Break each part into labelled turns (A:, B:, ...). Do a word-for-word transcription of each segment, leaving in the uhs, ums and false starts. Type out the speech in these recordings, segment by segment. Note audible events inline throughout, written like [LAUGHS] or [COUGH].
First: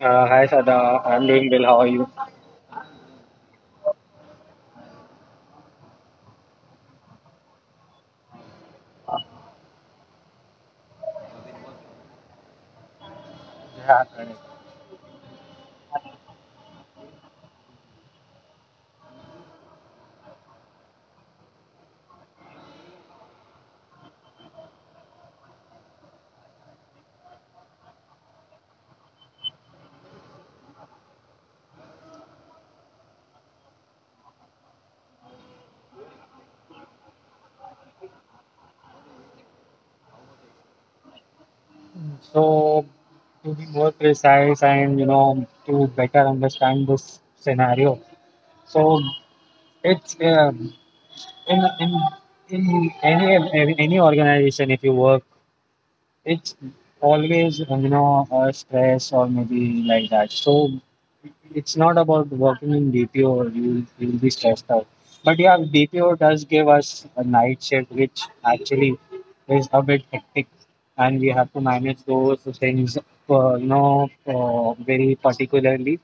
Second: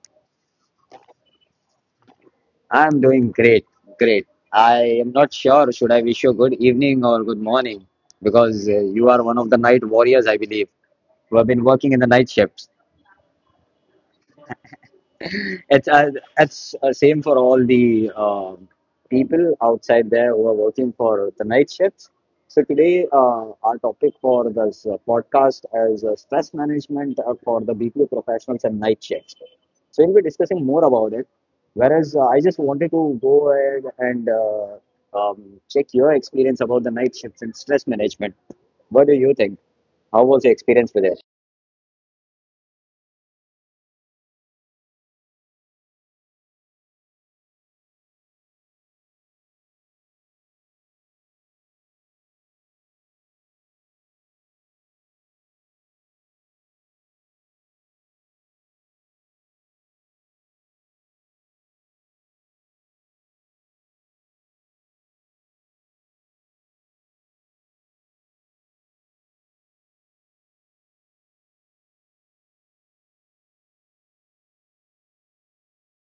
A: Uh, hi Sada, I'm doing well. How are you?
B: I'm doing great, great. I am not sure should I wish you good evening or good morning because uh, you are one of the night warriors, I believe, who have been working in the night shifts.
A: Yeah, correct.
B: It's uh, it's uh, same for all the uh, people outside there who are working for the night shifts. So today, uh, our topic for this uh, podcast is uh, stress management uh, for the B P O professionals and night shifts. So we'll be discussing more about it. Whereas uh, I just wanted to go ahead and uh, um, check your experience about the night shifts and stress management. What do you think? How was your experience with it?
A: So, to be more precise and you know to better understand this scenario, so it's um in in in any any organization if you work, it's always uh, you know uh, stress or maybe like that. So it's not about working in D P O or you you'll you'll be stressed out. But yeah, D P O does give us a night shift, which actually is a bit hectic, and we have to manage those things, uh, you know, uh, very particularly.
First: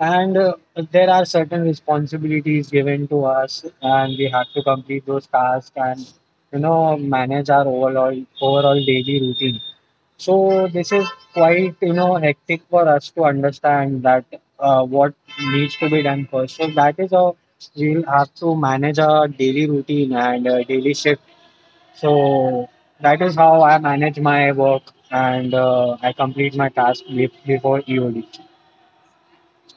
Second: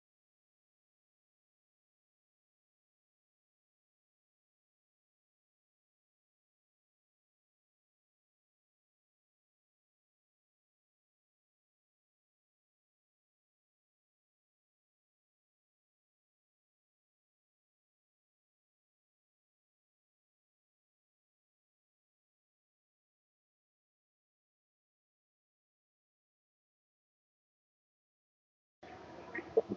A: And uh, there are certain responsibilities given to us, and we have to complete those tasks and you know manage our overall overall daily routine. So this is quite, you know, hectic for us to understand that uh, what needs to be done first. So that is how we'll have to manage our daily routine and uh, daily shift. So that is how I manage my work and uh, I complete my task be- before E O D.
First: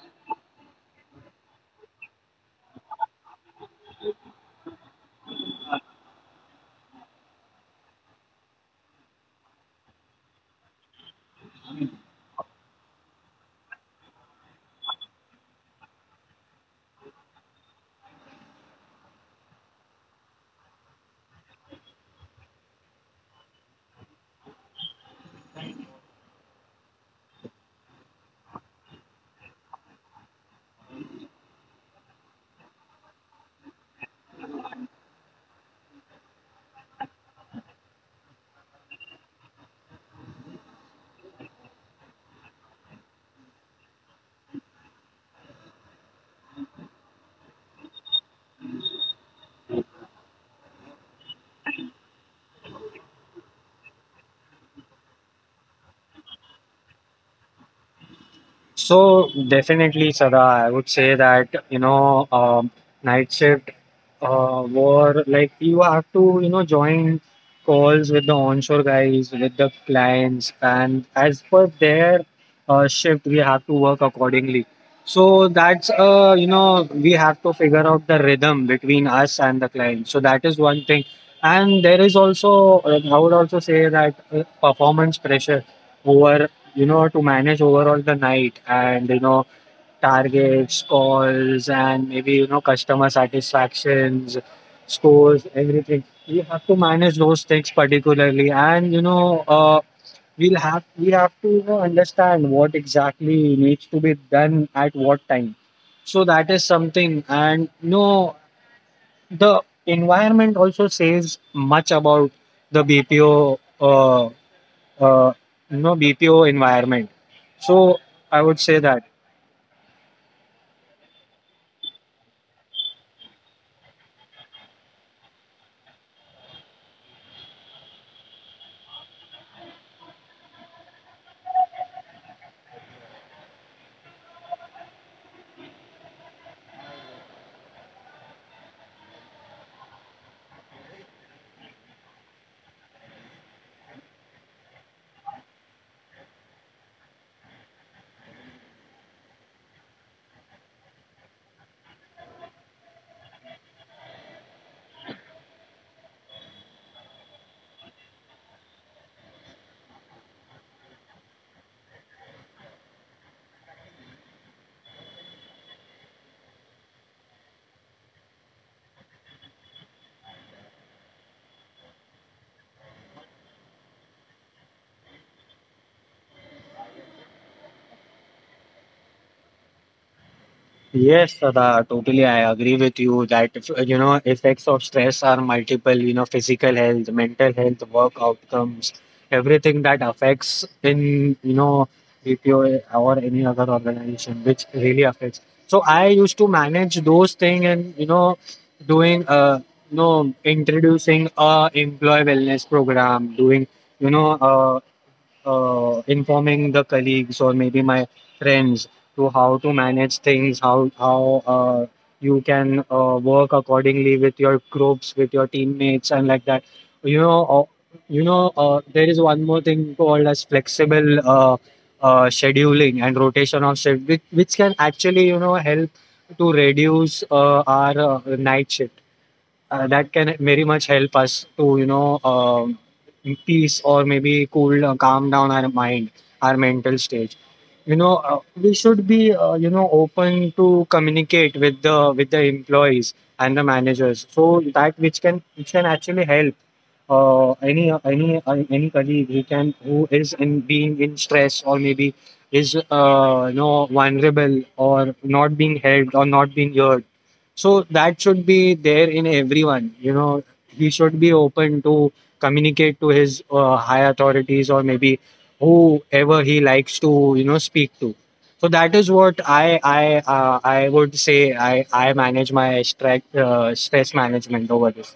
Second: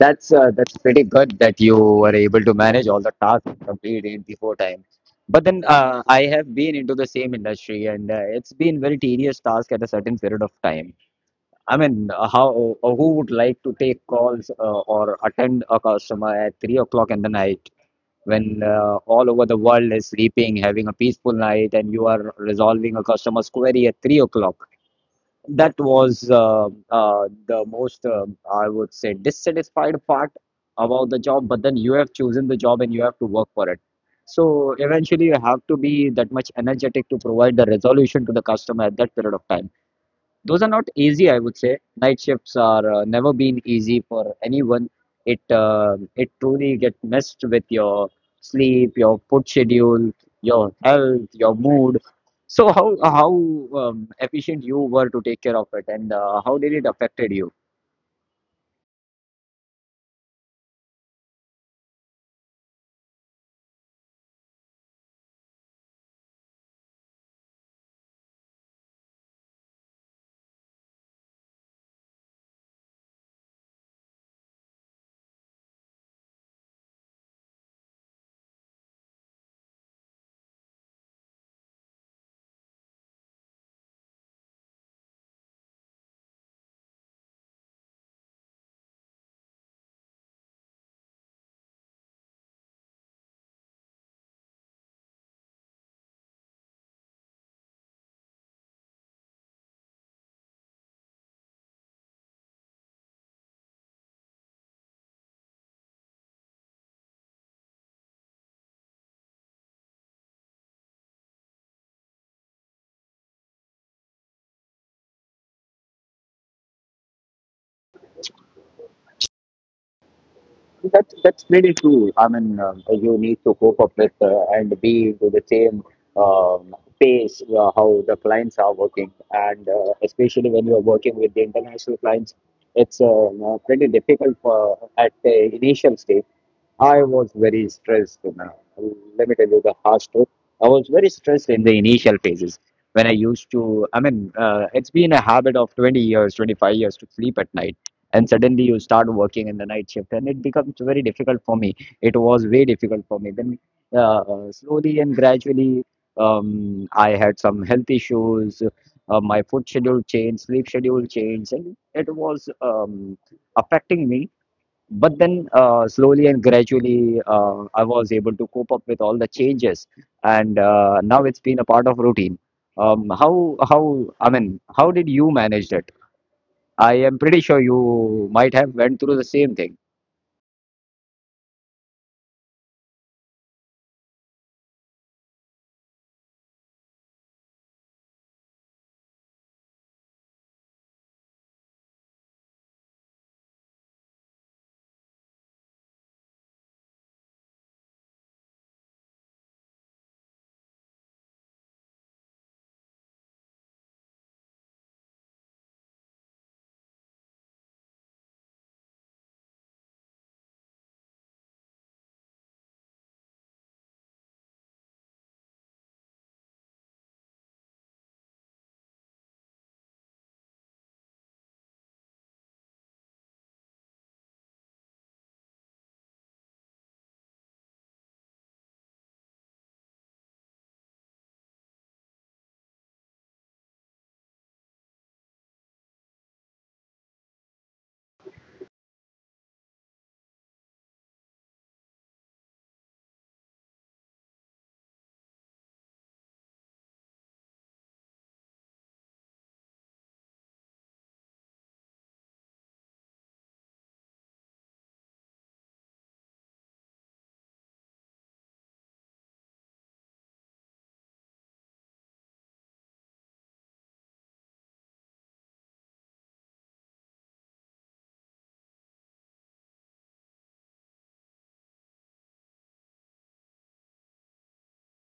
B: That's uh, that's pretty good that you were able to manage all the tasks and complete it before time. But then uh, I have been into the same industry, and uh, it's been very tedious task at a certain period of time. I mean, uh, how uh, who would like to take calls uh, or attend a customer at three o'clock in the night when uh, all over the world is sleeping, having a peaceful night, and you are resolving a customer's query at three o'clock? That was uh, uh, the most, um I would say, dissatisfied part about the job. But then you have chosen the job and you have to work for it. So eventually, you have to be that much energetic to provide the resolution to the customer at that period of time. Those are not easy, I would say. Night shifts are uh, never been easy for anyone. It uh, it truly get messed with your sleep, your food schedule, your health, your mood. So how how um, efficient you were to take care of it, and uh, how did it affected you?
A: So definitely, Sada, I would say that you know, um, night shift uh, war like you have to you know join calls with the onshore guys, with the clients, and as per their uh, shift, we have to work accordingly. So that's uh, you know we have to figure out the rhythm between us and the client. So that is one thing, and there is also uh, I would also say that uh, performance pressure over you know, to manage overall the night and, you know, targets, calls, and maybe, you know, customer satisfactions, scores, everything. We have to manage those things particularly. And, you know, uh, we'll have, we have to, you know, understand what exactly needs to be done at what time. So that is something. And, you know, the environment also says much about the B P O. Uh, uh, you know B P O environment. So I would say that
B: That's that's really true. I mean, um, you need to cope up with uh, and be to the same um, pace uh, how the clients are working, and uh, especially when you are working with the international clients, it's uh, uh, pretty difficult for, at the initial stage. I was very stressed. You know. Let me tell you the harsh truth. I was very stressed in the initial phases when I used to, I mean, uh, it's been a habit of twenty years, twenty-five years to sleep at night. And suddenly you start working in the night shift, and it becomes very difficult for me. It was very difficult for me. Then uh, slowly and gradually, um, I had some health issues. Uh, my food schedule changed, sleep schedule changed, and it was um, affecting me, but then, uh, slowly and gradually, uh, I was able to cope up with all the changes, and uh, now it's been a part of routine. Um, how how I mean, how did you manage it? I am pretty sure you might have went through the same thing.
A: yes, Sada, totally I agree with you that if, uh, you know effects of stress are multiple. You know, physical health, mental health, work outcomes, everything that affects in you know B P O or any other organization, which really affects. So I used to manage those things and you know doing uh you know introducing a employee wellness program, doing you know uh, uh, informing the colleagues or maybe my friends to how to manage things, how how uh, you can uh, work accordingly with your groups, with your teammates, and like that. You know, uh, you know, uh, there is one more thing called as flexible uh, uh, scheduling and rotation of shift, which, which can actually you know help to reduce uh, our uh, night shift, uh, that can very much help us to you know um, peace or maybe cool uh, calm down our mind, our mental state. You know uh, we should be uh, you know open to communicate with the with the employees and the managers, so that which can which can actually help uh, any any any colleague who can who is in being in stress or maybe is uh, you know vulnerable or not being helped or not being heard, so that should be there in everyone. You know he should be open to communicate to his uh, high authorities or maybe whoever he likes to you know speak to. So that is what i i uh, i would say i i manage my stress, uh, stress management over this.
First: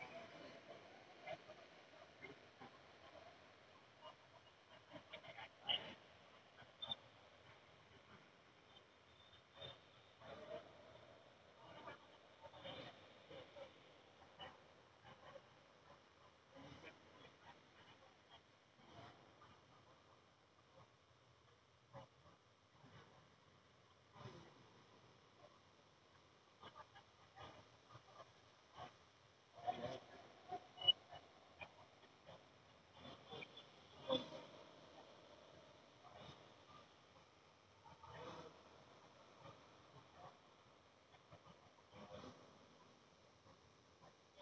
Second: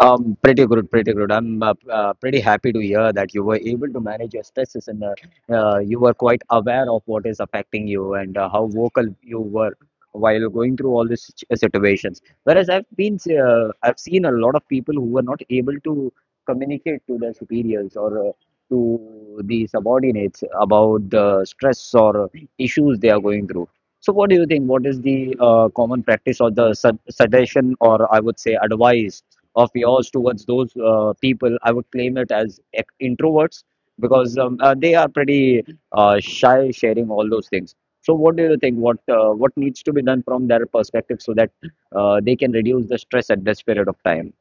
B: Um, pretty good, pretty good. I'm uh, uh, pretty happy to hear that you were able to manage your stresses and uh, uh, you were quite aware of what is affecting you and uh, how vocal you were while going through all these situ- situations. Whereas I've been, uh, I've seen a lot of people who were not able to communicate to their superiors or uh, to the subordinates about the stress or issues they are going through. So, what do you think? What is the uh, common practice or the sug suggestion, or I would say advice of yours towards those uh, people, I would claim it as ec- introverts because um, uh, they are pretty uh, shy sharing all those things. So, what do you think? What uh, what needs to be done from their perspective so that uh, they can reduce the stress at this period of time?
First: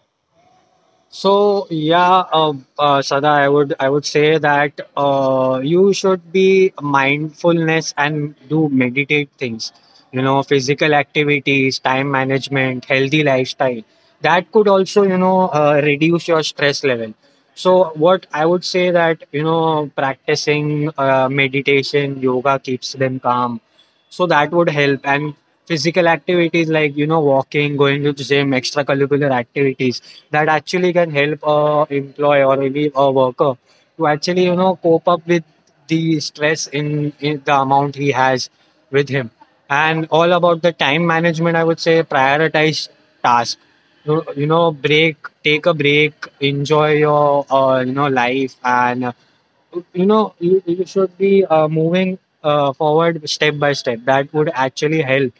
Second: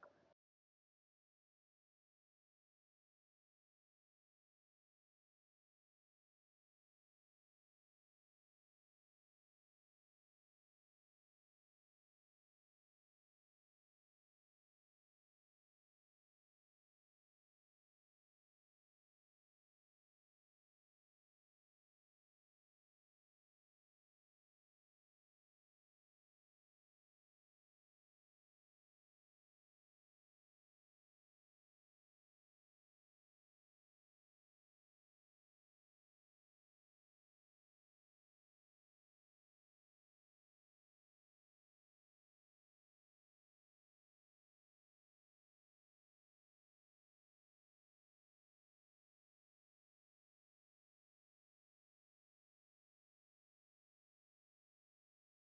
A: So yeah, uh, uh, Sada, I would I would say that uh, you should be mindfulness and do meditate things. You know, physical activities, time management, healthy lifestyle. That could also you know uh, reduce your stress level. So what I would say that you know practicing uh, meditation, yoga keeps them calm. So that would help, and physical activities like you know walking, going to the gym, extracurricular activities that actually can help a employee or maybe a worker to actually you know cope up with the stress in, in the amount he has with him. And all about the time management, I would say prioritize task. You, you know break, take a break, enjoy your uh, you know life, and uh, you know you, you should be uh, moving uh, forward step by step. That would actually help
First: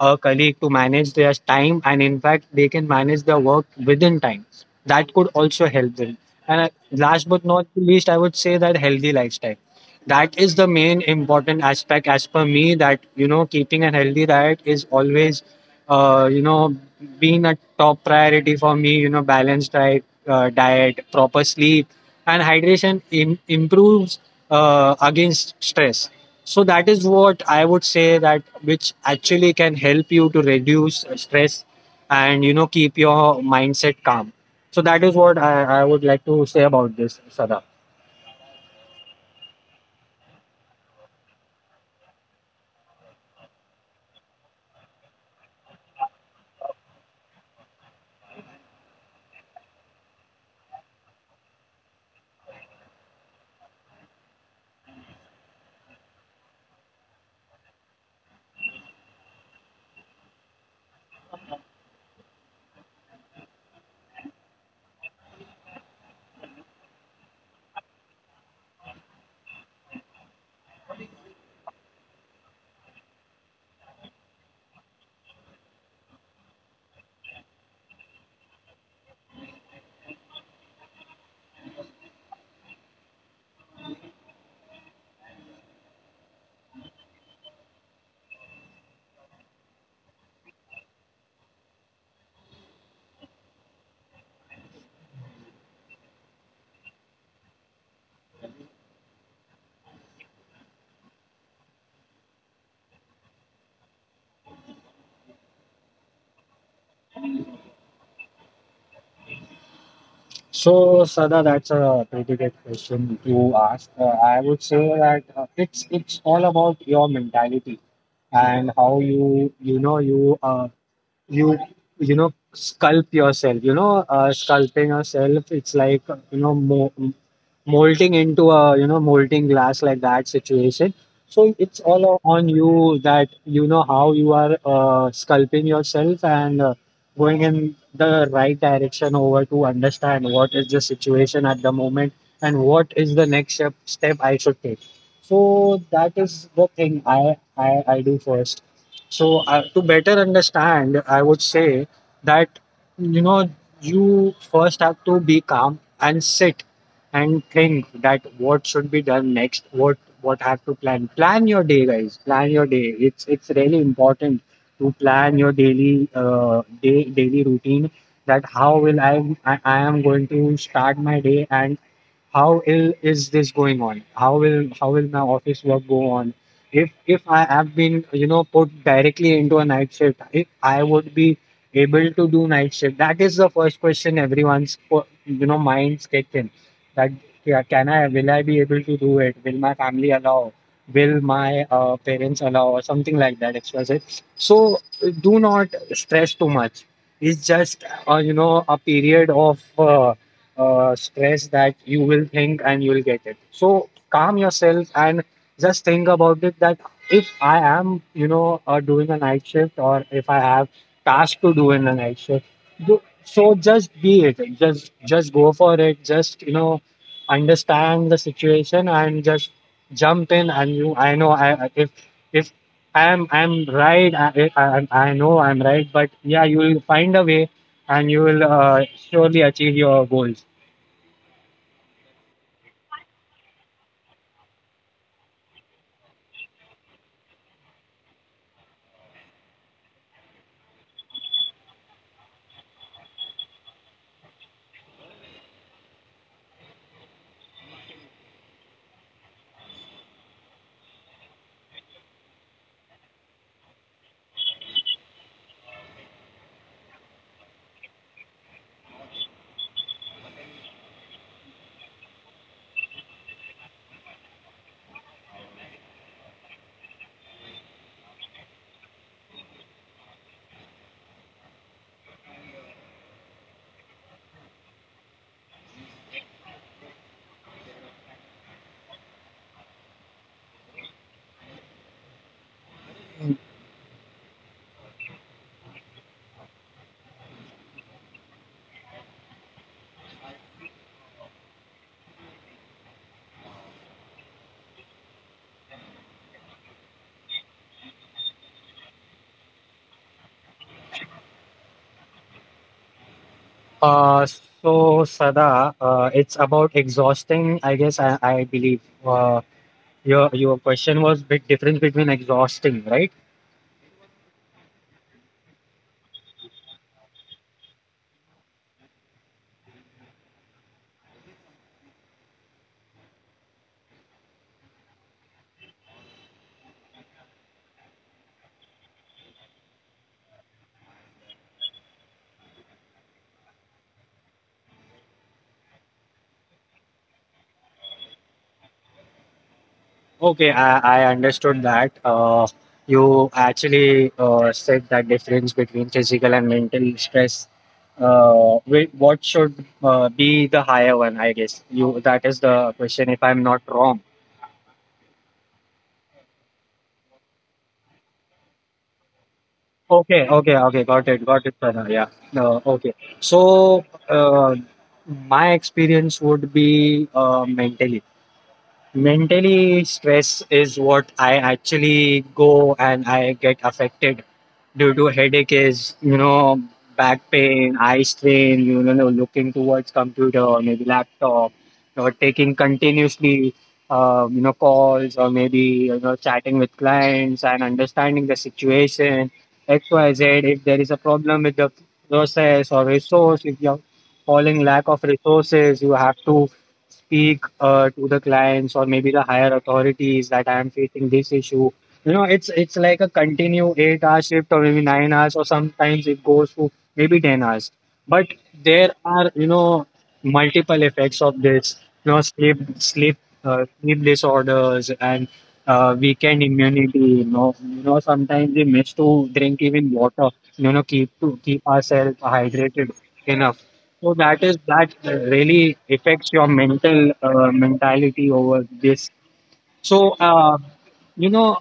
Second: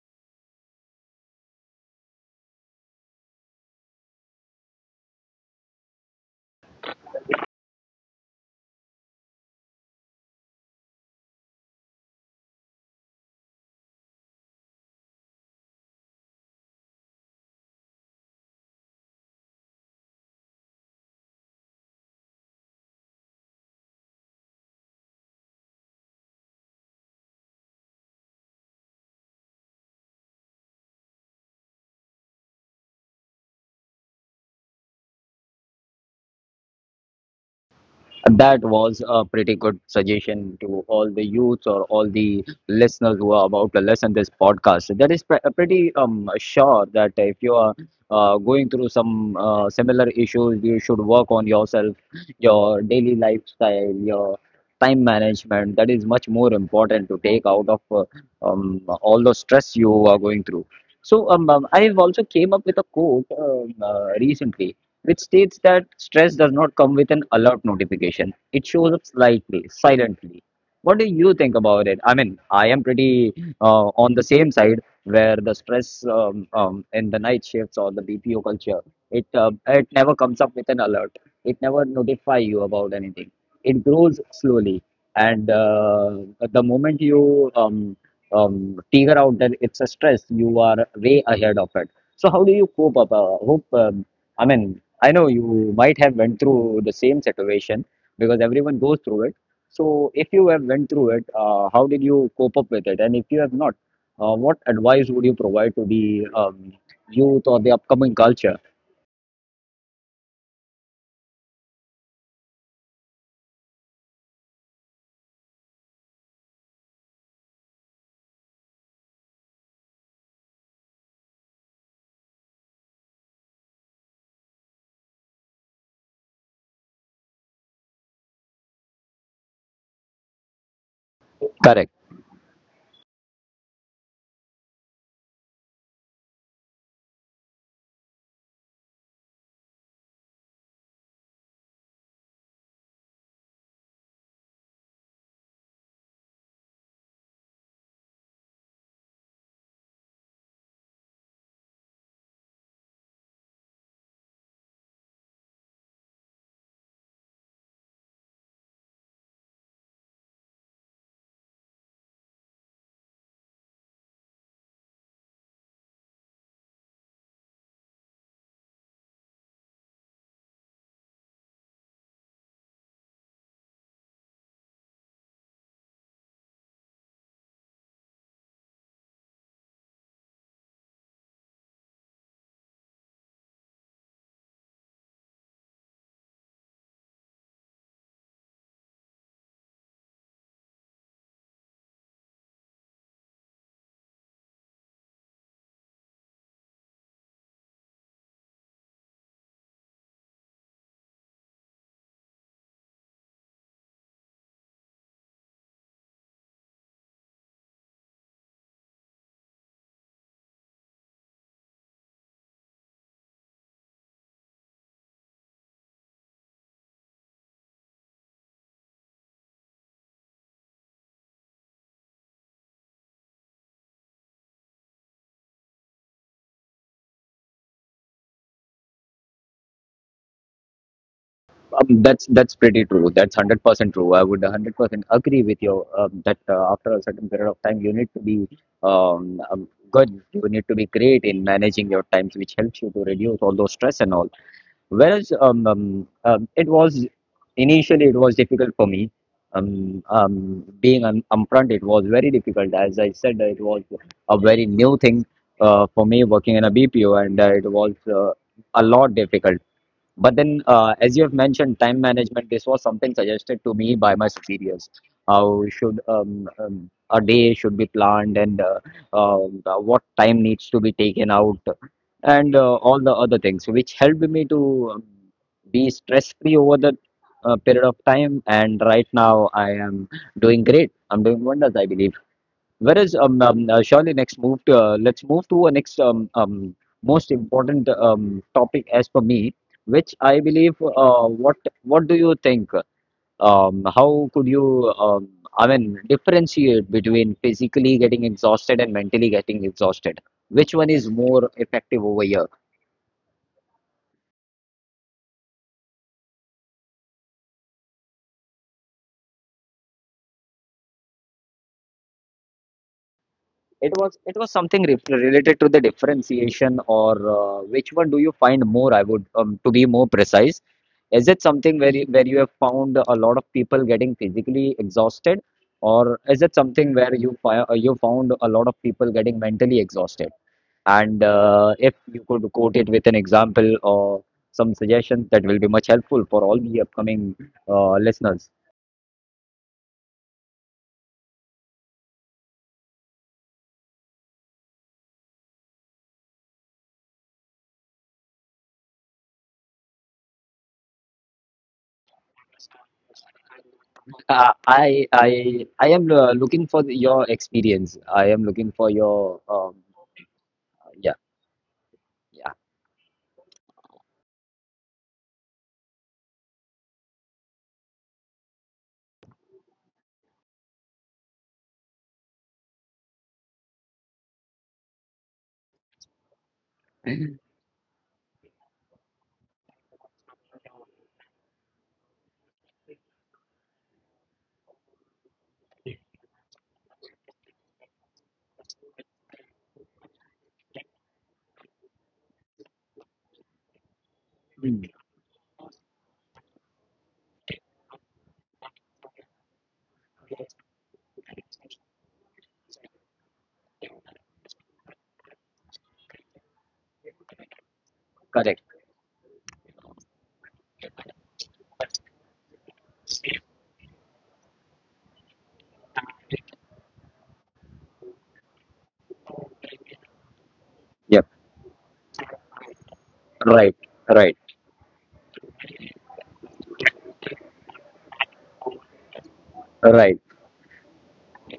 A: a colleague to manage their time, and in fact they can manage their work within time. That could also help them. And uh, last but not least, I would say that healthy lifestyle, that is the main important aspect as per me. That you know keeping a healthy diet is always uh, you know being a top priority for me. You know balanced diet, uh, diet, proper sleep and hydration Im- improves uh, against stress. So that is what I would say, that which actually can help you to reduce stress and you know keep your mindset calm. So that is what i, I would like to say about this, Sada.
B: That was a pretty good suggestion to all the youths or all the listeners who are about to listen this podcast. That is pre- pretty um sure that if you are uh, going through some uh, similar issues, you should work on yourself, your daily lifestyle, your time management. That is much more important to take out of uh, um, all the stress you are going through. So um, um, I have also came up with a quote um, uh, recently which states that stress does not come with an alert notification. It shows up slightly, silently. What do you think about it? I mean, I am pretty uh, on the same side where the stress um, um, in the night shifts or the B P O culture, it uh, it never comes up with an alert. It never notify you about anything. It grows slowly, and uh, the moment you um, um, figure out that it's a stress, you are way ahead of it. So how do you cope up? Uh, hope um, I mean, I know you might have went through the same situation because everyone goes through it. So if you have went through it, uh, how did you cope up with it? And if you have not, uh, what advice would you provide to the um, youth or the upcoming culture?
A: So Sada, that's a pretty good question you asked. uh, I would say that uh, it's it's all about your mentality and how you you know you uh, you you know sculpt yourself. You know uh, sculpting yourself it's like you know mo- molding into a you know molding glass, like that situation. So it's
B: Correct.
A: all o- on you that you know how you are uh, sculpting yourself and uh, going in the right direction, over to understand what is the situation at the moment and what is the next step, step I should take. So that is the thing i i, I do first. So uh, to better understand, I would say that you know you first have to be calm and sit and think that what should be done next, what what have to plan. Plan your day, guys. Plan your day. It's it's really important to plan your daily uh, day daily routine. That how will I I, I am going to start my day, and how ill is this going on? How will how will my office work go on? If if I have been you know put directly into a night shift, if I would be able to do night shift. That is the first question everyone's po- you know minds kick in. That yeah, can I, will I be able to do it? Will my family allow? Will my uh, parents allow or something like that? X Y Z. So do not stress too much. It's just uh, you know a period of uh, uh, stress that you will think and you will get it. So calm yourself and just think about it that if I am, you know, uh, doing a night shift or if I have tasks to do in a night shift, do, so just be it. Just just go for it. Just you know, understand the situation and just jump in. And you, I know, I I- if if I'm I'm right. I, I I I know I'm right, but yeah, you will find a way and you will uh, surely achieve your goals.
B: Um, that's that's pretty true. That's hundred percent true. I would hundred percent agree with you um, that uh, after a certain period of time, you need to be um, um, good. You need to be great in managing your times, which helps you to reduce all those stress and all. Whereas um, um, um, it was initially it was difficult for me. Um, um, being an upfront, it was very difficult. As I said, it was a very new thing uh, for me working in a B P O, and uh, it was uh, a lot difficult. But then, uh, as you have mentioned, time management, this was something suggested to me by my superiors. How should um, um, a day should be planned and uh, um, uh, what time needs to be taken out and uh, all the other things, which helped me to um, be stress-free over the uh, period of time. And right now, I am doing great. I'm doing wonders, I believe. Whereas um, um uh, surely next move to, uh, let's move to a next um, um most important um topic as per me, which I believe uh, what what do you think? Um, how could you um, I mean differentiate between physically getting exhausted and mentally getting exhausted? Which one is more effective over here?
A: Uh, so Sada, uh, it's about exhausting. I guess I, I believe uh, your your question was big difference between exhausting, right?
B: It was it was something re related to the differentiation or uh, which one do you find more? I would um, to be more precise. Is it something where you, where you have found a lot of people getting physically exhausted, or is it something where you fi uh, you found a lot of people getting mentally exhausted? And uh, if you could quote it with an example or some suggestions, that will be much helpful for all the upcoming uh, listeners.
A: Okay, I, I understood that. Uh, you actually uh, said that difference between physical and mental stress. Uh, whi- what should uh, be the higher one? I guess you that is the question, if I'm not wrong.
B: Uh, I I I am uh, looking for the, your experience. I am looking for your um
A: Okay, okay, okay. Got
B: yeah,
A: it, got it, Pranav. Yeah.
B: yeah.
A: No, okay. So, uh, my experience would be uh, mentally mentally stress is what I actually go and I get affected due to headache is, you know, back pain, eye strain, you know, no, looking towards computer maybe laptop, or taking continuously um, you know calls, or maybe you know chatting with clients and understanding the situation. X Y Z, if there is a problem with the process or resource, if you're falling
B: Mm,
A: lack of resources, you have to speak uh, to the clients or maybe the higher authorities that I am facing this issue. You know, it's it's like a continue eight hour shift or maybe nine hours, or sometimes it goes to maybe ten hours. But
B: correct.
A: there are you know multiple effects of this. You know, sleep sleep uh, sleep disorders and uh, weekend immunity. You know, you know sometimes we miss to drink even water. You know, keep
B: Yep.
A: to keep ourselves hydrated enough.
B: Right.
A: So
B: Right.
A: that is that really affects your mental, uh, mentality over this. So
B: Right.
A: uh, you know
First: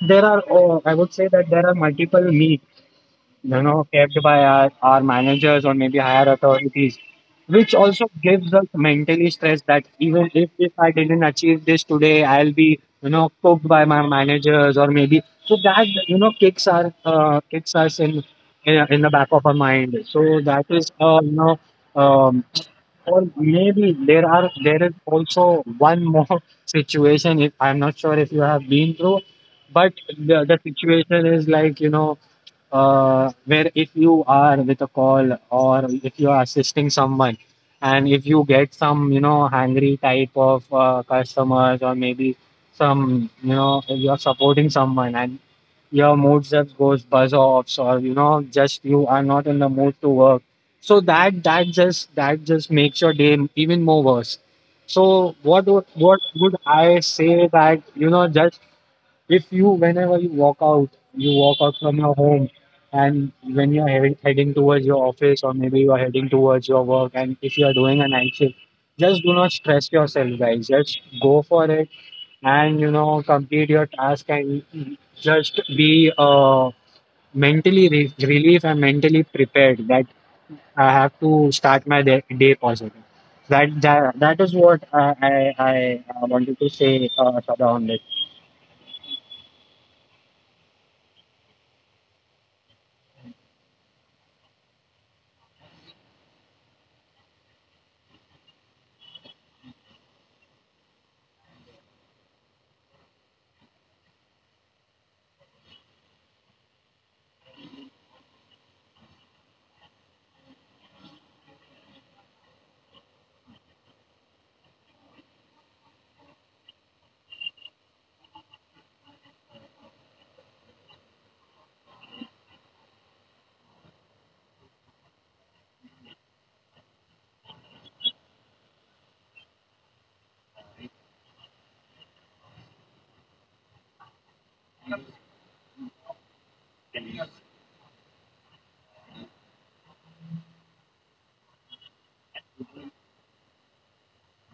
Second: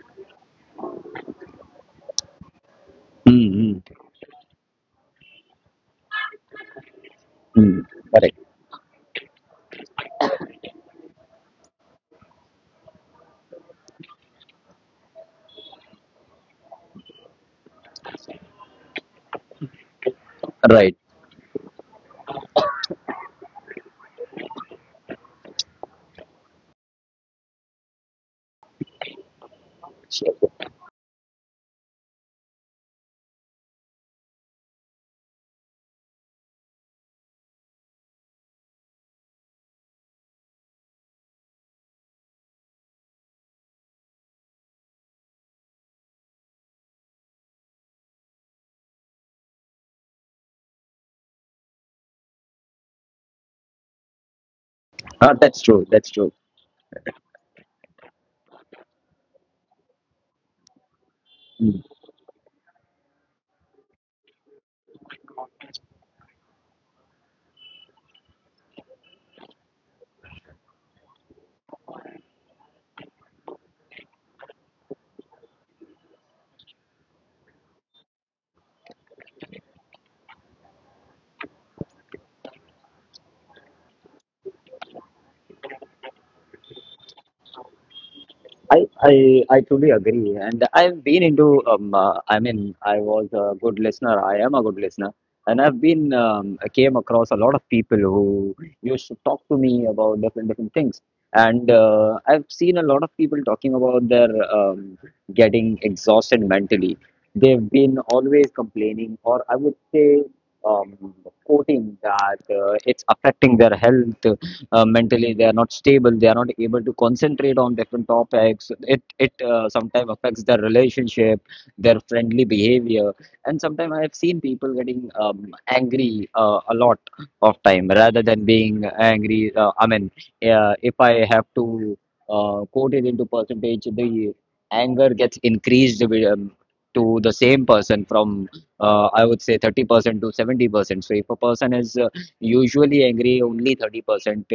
A: there are oh, I would say that there are multiple needs
B: Mm,
A: you know
B: mm,
A: kept by our, our managers or maybe higher authorities, which
B: mm,
A: also
B: correct.
A: gives us mentally stress, that even if, if I didn't achieve this today, I'll be you know cooked by my managers or maybe. So that you know kicks our uh, kicks us in in in the back of our mind. So that is
B: Right.
A: uh, you know. Um, or maybe there are there is also one more [LAUGHS] situation. If I'm not sure if you have been through, but
B: Sure.
A: the the situation is like you know, uh, where if you are with a call or if you are assisting someone, and if you get some you know hungry type of uh, customers, or maybe some you know if you are supporting someone and your mood just goes buzz offs, or you know just you are not in the mood to work. So that that just that just makes your day even more worse. So
B: Uh, that's
A: what
B: true,
A: would-
B: that's true.
A: what would I say that you know just if you, whenever you walk out, you walk
B: Hmm.
A: out from your home and when you're heading, heading towards your office, or maybe you are heading towards your work, and if you are doing a night shift, just do not stress yourself, guys, just go for it. And you know complete your task and just be uh mentally re- relief and mentally prepared that I have to start my day, day positive. That, that that is what I I, I uh, wanted to say, uh, Sada, on this.
B: I, I I truly agree, and I've been into um uh, I mean I was a good listener. I am a good listener, and I've been um, I came across a lot of people who used to talk to me about different different things, and uh, I've seen a lot of people talking about their um, getting exhausted mentally. They've been always complaining, or I would say um, quoting that uh, it's affecting their health uh, mentally they are not stable, they are not able to concentrate on different topics. It it uh, sometimes affects their relationship, their friendly behavior, and sometimes I have seen people getting um, angry uh, a lot of time rather than being angry. uh, I mean, uh, if I have to uh, quote it into percentage, the anger gets increased with, um, to the same person, from uh, I would say thirty percent to seventy percent. So if a person is uh, usually angry only thirty percent,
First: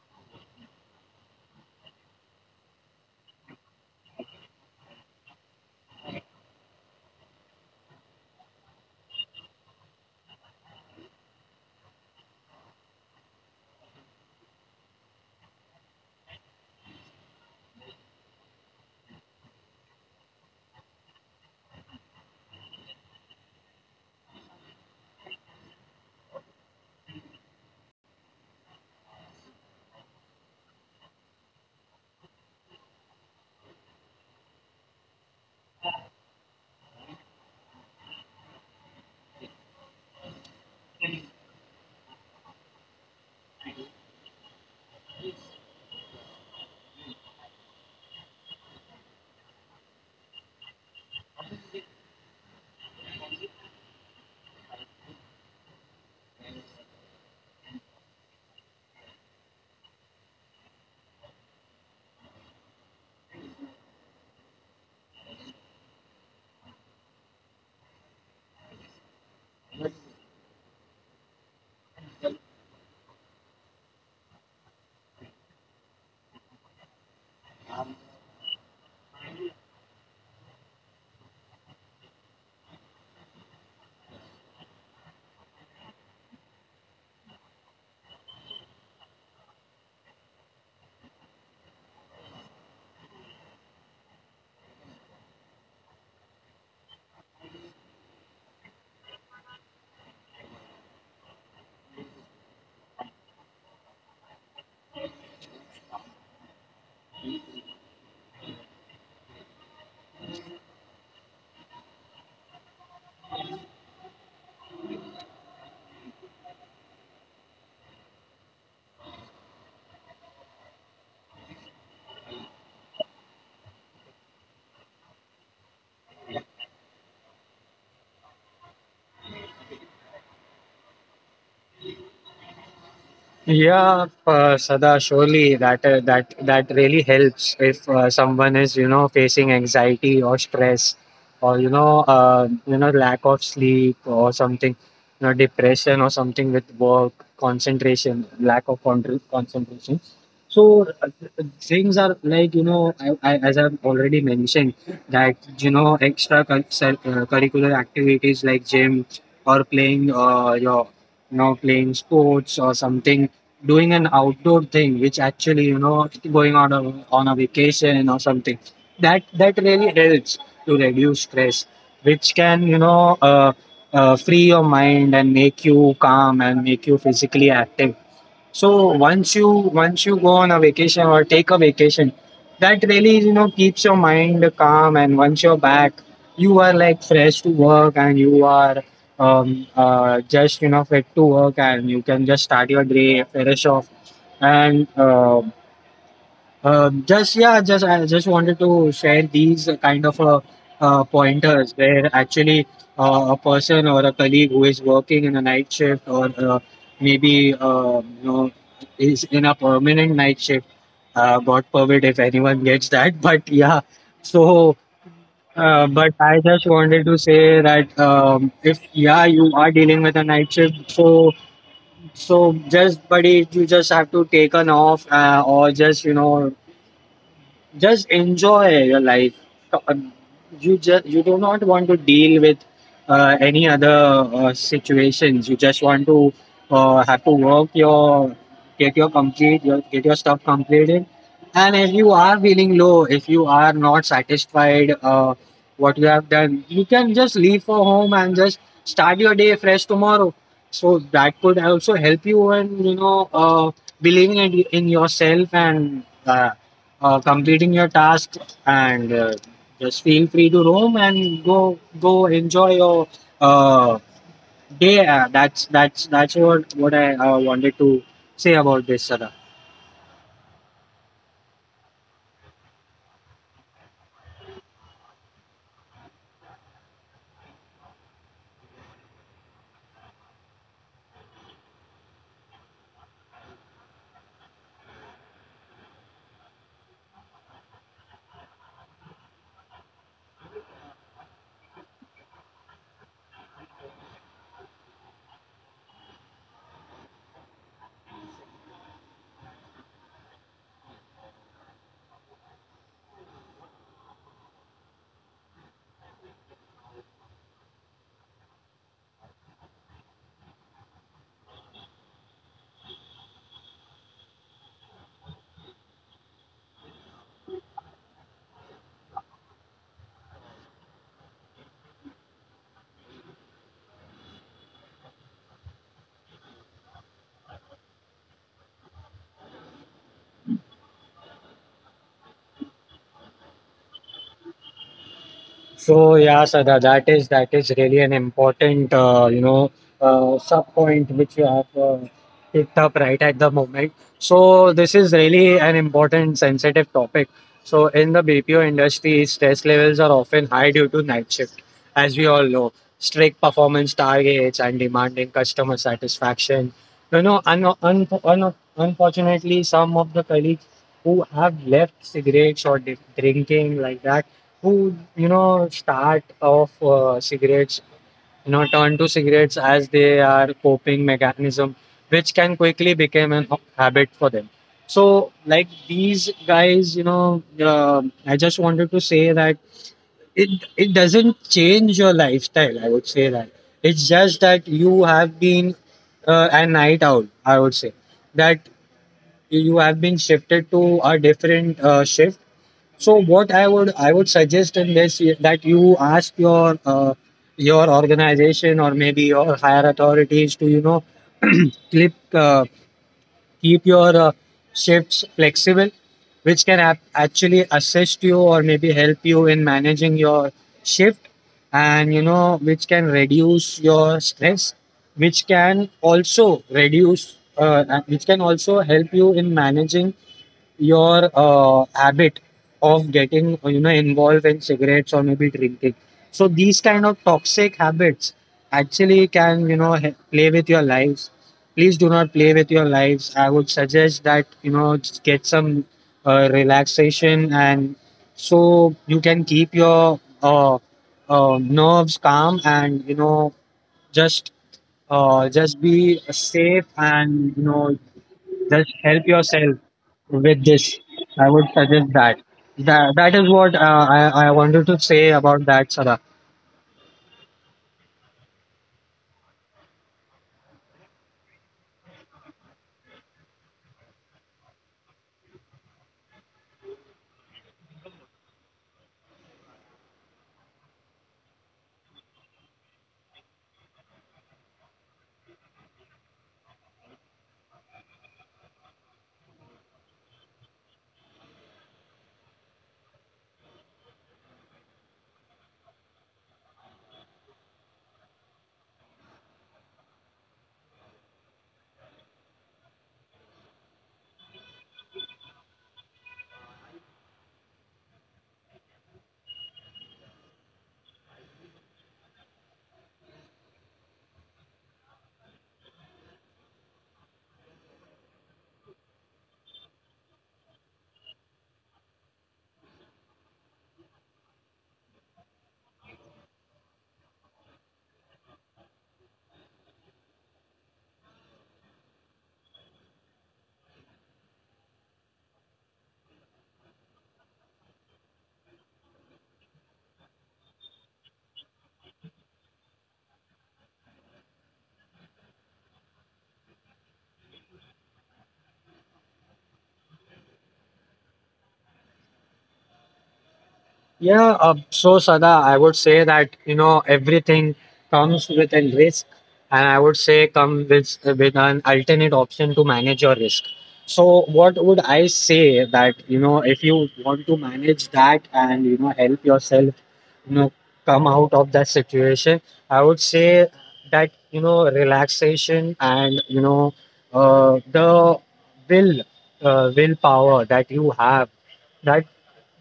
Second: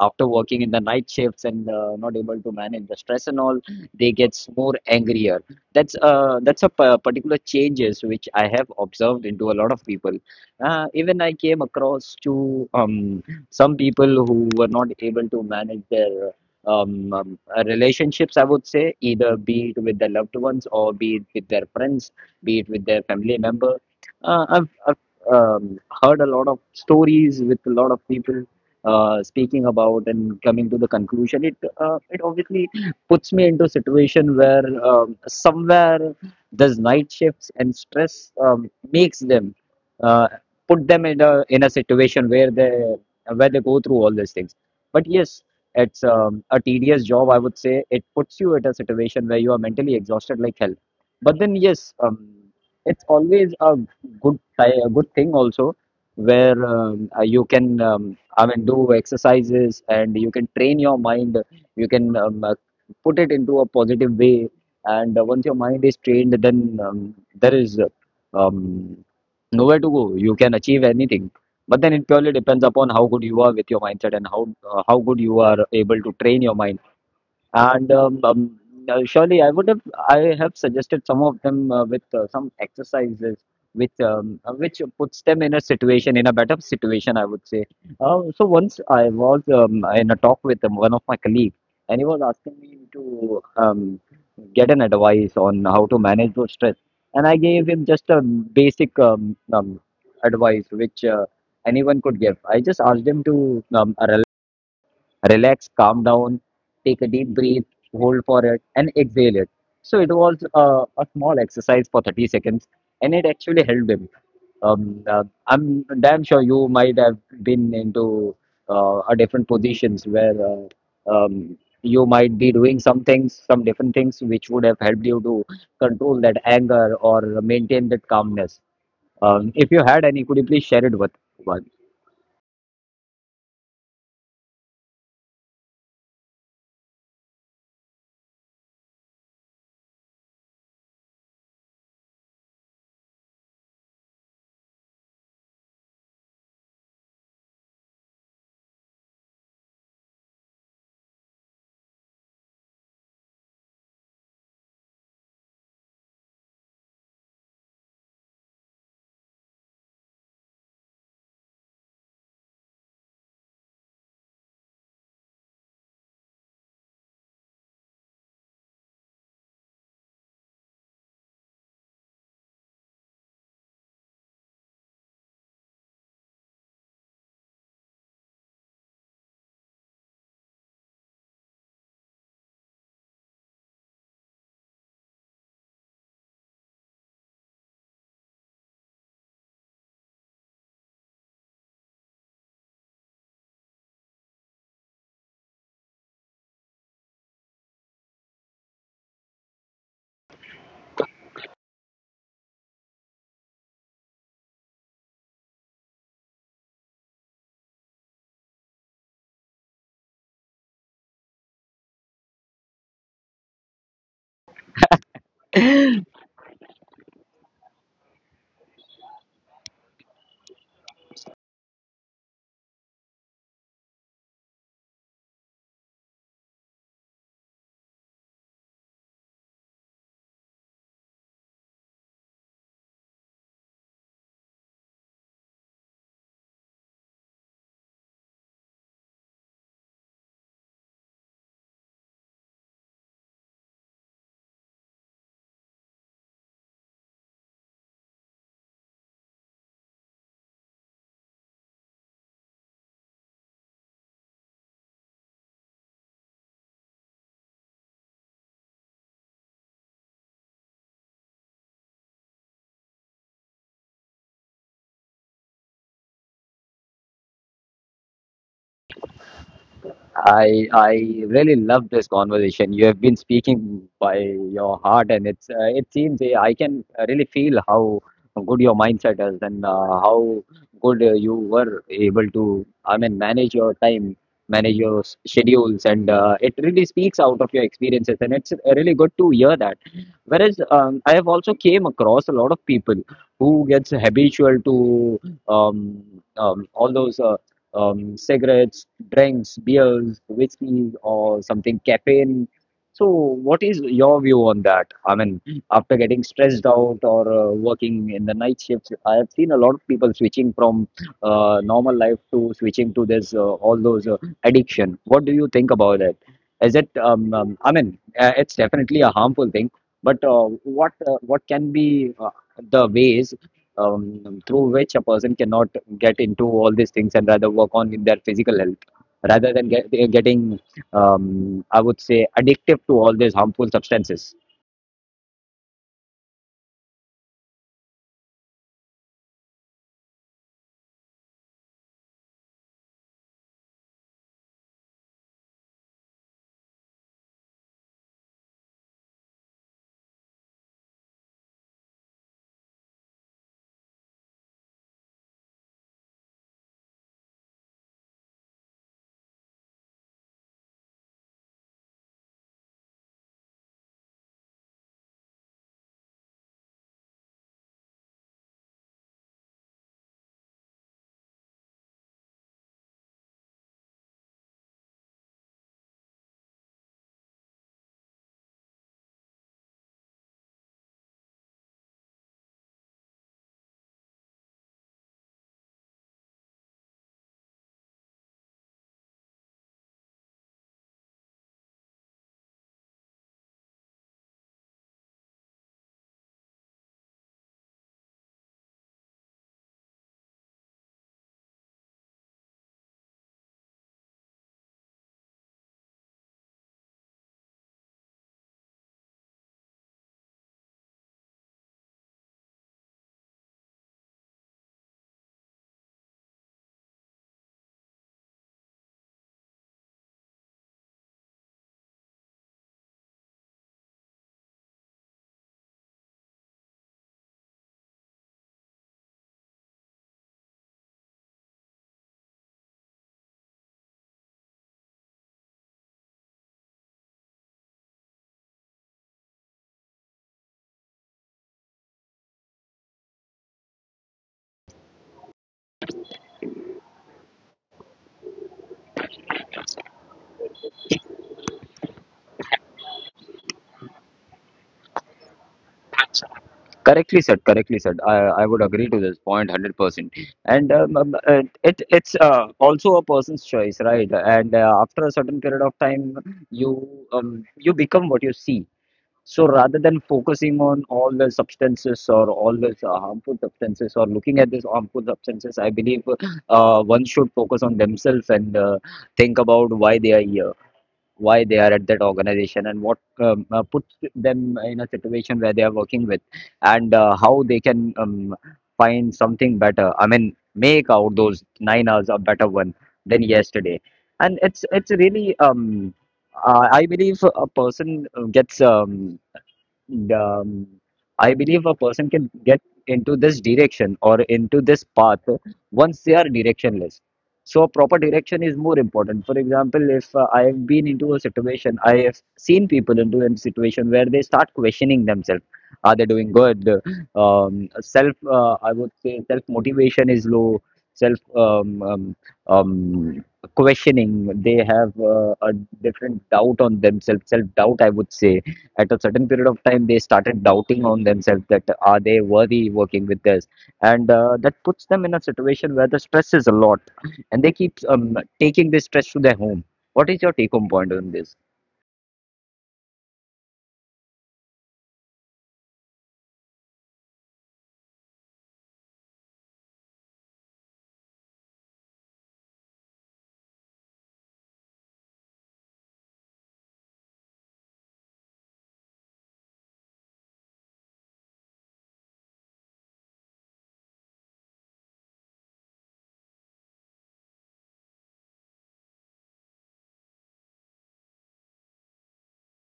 B: after working in the night shifts and uh, not able to manage the stress and all, they gets more angrier. That's uh, that's a pa- particular changes which I have observed into a lot of people. Uh, even I came across to um, some people who were not able to manage their um, um, uh, relationships, I would say, either be it with their loved ones or be it with their friends, be it with their family member. Uh, I've, I've um, heard a lot of stories with a lot of people uh, speaking about and coming to the conclusion, it uh, it obviously puts me into a situation where um, somewhere these night shifts and stress um, makes them uh, put them in a in a situation where they where they go through all these things. But yes, it's um, a tedious job, I would say. It puts you at a situation where you are mentally exhausted like hell. But then yes, um, it's always a good ti- a good thing also where um, uh, you can um, I mean, do exercises and you can train your mind. You can um, uh, put it into a positive way. And uh, once your mind is trained, then um, there is uh, um, nowhere to go. You can achieve anything. But then it purely depends upon how good you are with your mindset and how uh, how good you are able to train your mind and um, um, uh, surely I would have I have suggested some of them uh, with uh, some exercises which um, uh, which puts them in a situation in a better situation, I would say. Uh, so once I was um, in a talk with um, one of my colleagues and he was asking me to um, get an advice on how to manage those stress, and I gave him just a basic um, um, advice which uh, anyone could give. I just asked him to um, relax, calm down, take a deep breath, hold for it, and exhale it. So it was uh, a small exercise for thirty seconds, and it actually helped him. Um, uh, I'm damn sure you might have been into uh, a different positions where uh, um, you might be doing some things, some different things which would have helped you to control that anger or maintain that calmness. Um, if you had any, could you please share it with us?
A: Yeah, uh, Sada, surely that uh, that that really helps if uh, someone is you know facing anxiety or stress, or you know uh, you know lack of sleep or something, you know depression or something with work concentration, lack of con- concentration. So uh, uh, things are like you know I, I, as I've already mentioned that you know extra cur- cir- uh, curricular activities like gym or playing uh, your you know, playing sports or something, doing an outdoor thing, which actually, you know, going on a on a vacation or something. That that really helps to reduce stress, which can, you know, uh, uh, free your mind and make you calm and make you physically active. So once you once you go on a vacation or take a vacation, that really you know keeps your mind calm. And once you're back, you are like fresh to work, and you are um, uh, just you know fit to work, and you can just start your day fresh off. And uh, um, just yeah, just I just wanted to share these kind of uh, uh, pointers where actually uh, a person or a colleague who is working in a night shift, or uh, maybe uh, you know is in a permanent night shift. Uh, God forbid if anyone gets that, [LAUGHS] but yeah. So, uh, but I just wanted to say that um, if yeah you are dealing with a night shift, so so just buddy, you just have to take an off, uh, or just you know just enjoy your life. Uh, You just you do not want to deal with uh, any other uh, situations. You just want to uh, have to work your get your complete your, get your stuff completed. And if you are feeling low, if you are not satisfied, uh, what you have done, you can just leave for home and just start your day fresh tomorrow. So that could also help you, and you know uh, believing in in yourself, and uh, uh, completing your task, and uh, just feel free to roam and go go enjoy your uh, day. Uh, that's that's that's what what I, uh, wanted to say about this, Sarah.
B: I I really love this conversation. You have been speaking by your heart, and it's uh, it seems uh, I can really feel how good your mindset is, and uh, how good uh, you were able to, I mean, manage your time, manage your s- schedules, and uh, it really speaks out of your experiences, and it's really good to hear that. Whereas um, I have also came across a lot of people who gets habitual to um, um, all those, uh, um, cigarettes, drinks, beers, whiskey, or something caffeine. So, what is your view on that? I mean, after getting stressed out or uh, working in the night shifts, I have seen a lot of people switching from uh, normal life to switching to this, uh, all those uh, addiction. What do you think about it? Is it? Um, um, I mean, uh, it's definitely a harmful thing. But uh, what uh, what can be uh, the ways um, through which a person cannot get into all these things and rather work on in their physical health rather than get, eh, getting, um, I would say, addictive to all these harmful substances.
A: So yeah, Sada, that is that is really an important, uh, you know uh, sub point which you have uh, picked up right at the moment. So this is really an important sensitive topic. So in the B P O industry, stress levels are often high due to night shift, as we all know, strict performance targets and demanding customer satisfaction. You know, un un un unfortunately, some of the colleagues who have left cigarettes or di- drinking, like that, who you know start off, uh, cigarettes, you know turn to cigarettes as they are coping mechanism, which can quickly become an ho- habit for them. So like these guys, you know uh, I just wanted to say that it it doesn't change your lifestyle. I would say that it's just that you have been uh, a night owl, I would say, that you have been shifted to a different, uh, shift. So what I would I would suggest in this, i- that you ask your, uh, your organization or maybe your higher authorities, to you know [CLEARS THROAT] clip uh, keep your, uh, shifts flexible, which can ap- actually assist you, or maybe help you in managing your shift, and you know which can reduce your stress, which can also reduce, uh, uh, which can also help you in managing your, uh, habit of getting, uh, you know involved in cigarettes or maybe drinking. So these kind of toxic habits actually can, you know he- play with your lives. Please do not play with your lives. I would suggest that, you know just get some, uh, relaxation, and so you can keep your, uh, uh, nerves calm, and you know just, uh, just be safe, and you know just help yourself with this. I would suggest that. That, that is what, uh, I, I wanted to say about that, Sara.
B: Correctly said, correctly said. I, I would agree to this point one hundred percent. And um, um, uh, it, it's uh, also a person's choice, right? And uh, after a certain period of time, you um, you become what you see. So rather than focusing on all the substances or all the uh, harmful substances or looking at these harmful substances, I believe uh, one should focus on themselves and uh, think about why they are here, why they are at that organization, and what um, uh, puts them in a situation where they are working with, and uh, how they can um, find something better. I mean, make out those nine hours a better one than yesterday, and it's it's really um, uh, I believe a person uh, gets um, um, I believe a person can get into this direction or into this path once they are directionless. So, proper direction is more important. For example, if uh, I have been into a situation, I have seen people into a situation where they start questioning themselves. Are they doing good? Um, self, uh, I would say, self motivation is low. Self um, um, um, questioning, they have uh, a different doubt on themselves, self doubt, I would say. At a certain period of time, they started doubting on themselves that are they worthy working with this, and uh, that puts them in a situation where the stress is a lot, and they keep um, taking this stress to their home. What is your take home point on this?
A: Yeah, uh, so Sada, I would say that you know everything comes with a risk, and I would say come with with an alternate option to manage your risk. So what would I say that you know if you want to manage that and you know help yourself, you know come out of that situation, I would say that you know relaxation and you know uh, the will, uh, willpower that you have, that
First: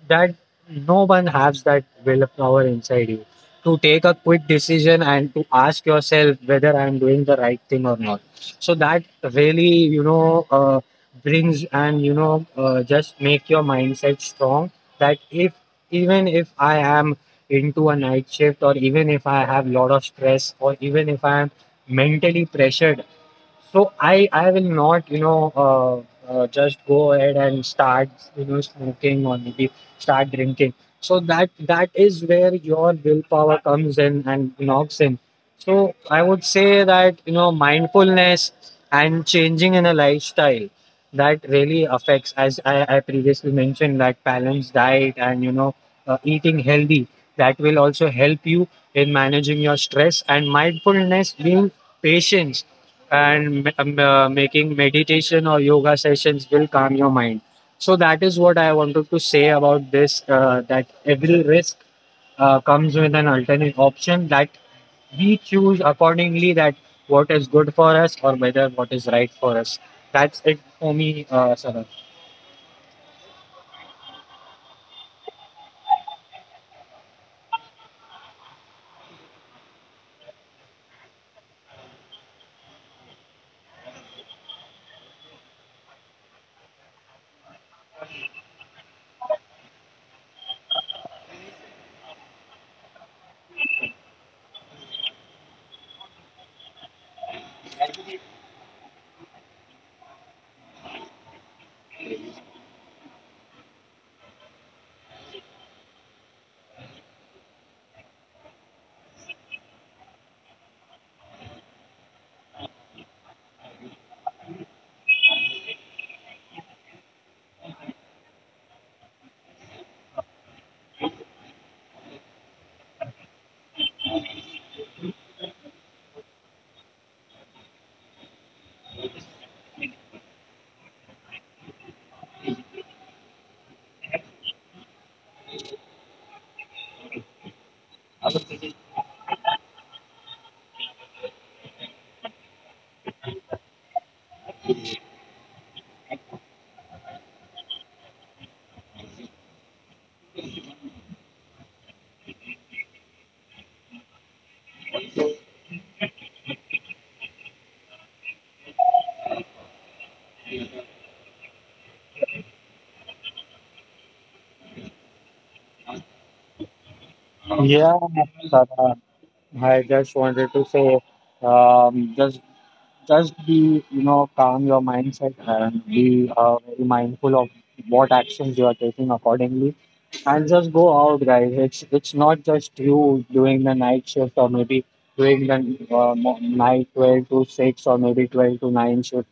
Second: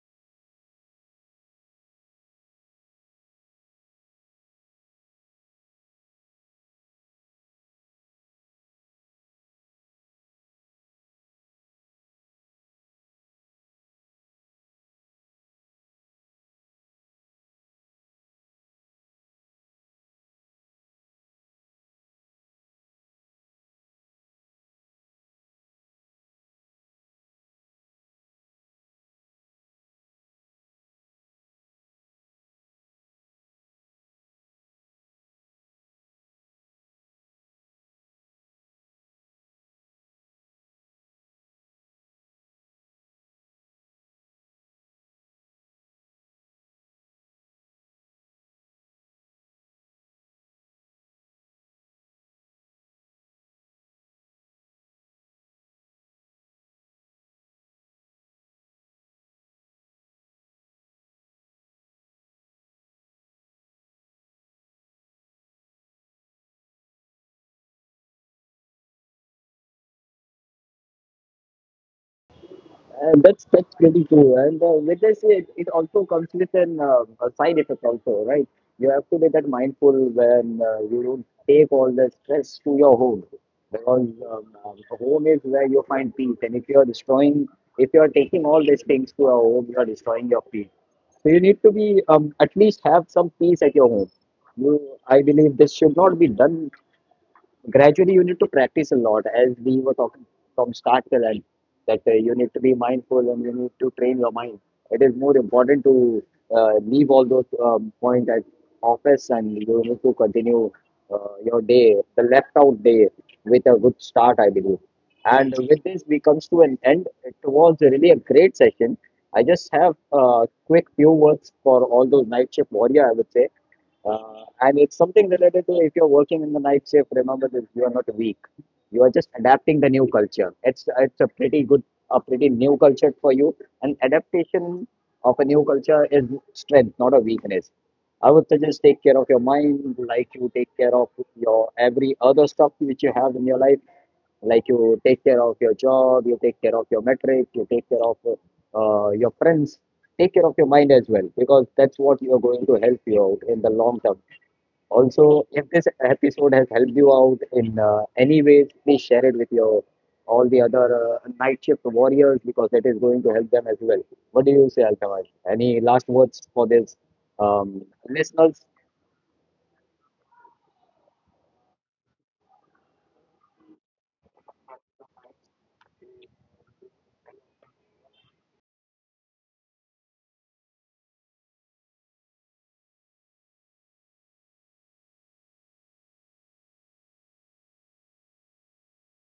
A: that no one has that willpower inside you to take a quick decision and to ask yourself whether I'm doing the right thing or not. So that really, you know, uh, brings, and you know, uh, just make your mindset strong. That if even if I am into a night shift, or even if I have lot of stress, or even if I am mentally pressured, so I I will not, you know, uh, uh, just go ahead and start, you know, smoking, or maybe start drinking. So that that is where your willpower comes in and knocks in. So I would say that, you know, mindfulness and changing in a lifestyle, that really affects, as I, I previously mentioned, that balanced diet, and, you know, uh, eating healthy. That will also help you in managing your stress, and mindfulness, being patient, and um, uh, making meditation or yoga sessions will calm your mind. So that is what I wanted to say about this. Uh, that every risk, uh, comes with an alternate option, that we choose accordingly. That what is good for us, or whether what is right for us. That's it for me, uh, Saran.
B: And that's that's pretty true. And uh, with this, it, it also comes with an uh, a side effect also, right? You have to be that mindful when uh, you don't take all the stress to your home, because um, um, home is where you find peace. And if you are destroying, if you are taking all these things to your home, you are destroying your peace. So you need to be um, at least have some peace at your home. You, I believe this should not be done gradually. You need to practice a lot, as we were talking, from start till end, that uh, you need to be mindful and you need to train your mind. It is more important to uh, leave all those um, points at office, and you need to continue uh, your day, the left out day, with a good start, I believe. And with this we comes to an end. It was really a great session. I just have a quick few words for all those night shift warrior, I would say. Uh, and it's something related to, if you're working in the night shift, remember this, you are not weak. You are just adapting the new culture. It's it's a pretty good, a pretty new culture for you. And adaptation of a new culture is strength, not a weakness. I would suggest take care of your mind, like you take care of your every other stuff which you have in your life, like you take care of your job, you take care of your metric, you take care of uh, your friends, take care of your mind as well, because that's what you're going to help you out in the long term. Also, if this episode has helped you out in uh, any ways, please share it with your all the other uh, night shift warriors, because that is going to help them as well. What do you say, Altamash? Any last words for this um,
A: Yeah,
B: listeners?
A: Saran. I just wanted to say, um, just just be, you know calm your mindset, and be, uh, very mindful of what actions you are taking accordingly, and just go out, guys. It's it's not just you doing the night shift, or maybe doing the, uh, mo- night twelve to six, or maybe twelve to nine shift.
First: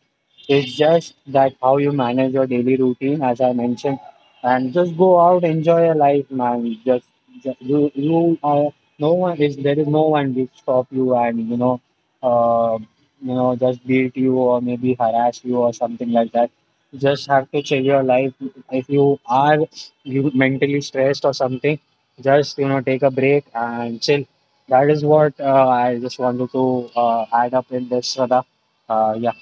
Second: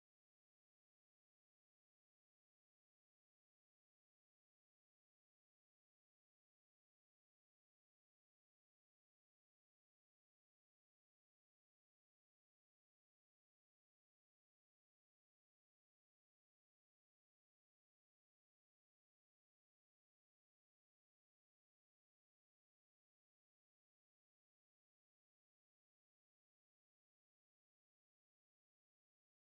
A: It's just that how you manage your daily routine, as I mentioned, and just go out, enjoy your life, man. Just, just you, you are, no one is, there is no one to stop you, and you know, uh, you know, just beat you, or maybe harass you, or something like that. You just have to chill your life. If you are you mentally stressed or something, just you know, take a break and chill. That is what, uh, I just wanted to, uh, add up in this, Radha. Uh, yeah.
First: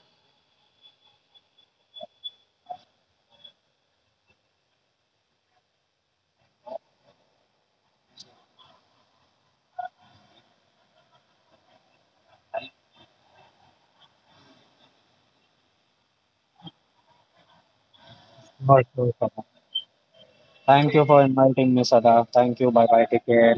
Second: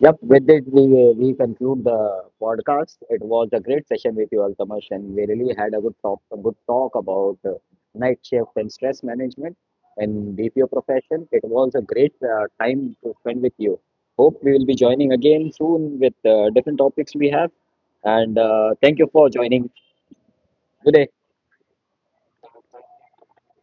B: Yep, with this we uh, we conclude the podcast. It was a great session with you, Altamash, and we really had a good talk a good talk about uh, night shift and stress management in B P O profession. It was a great uh, time to spend with you. Hope we will be joining again soon with uh, different topics we have. And uh,
A: Not
B: thank you
A: sure.
B: for joining
A: Thank you
B: today.
A: for inviting me, Sada. Thank you. Bye bye. Take care.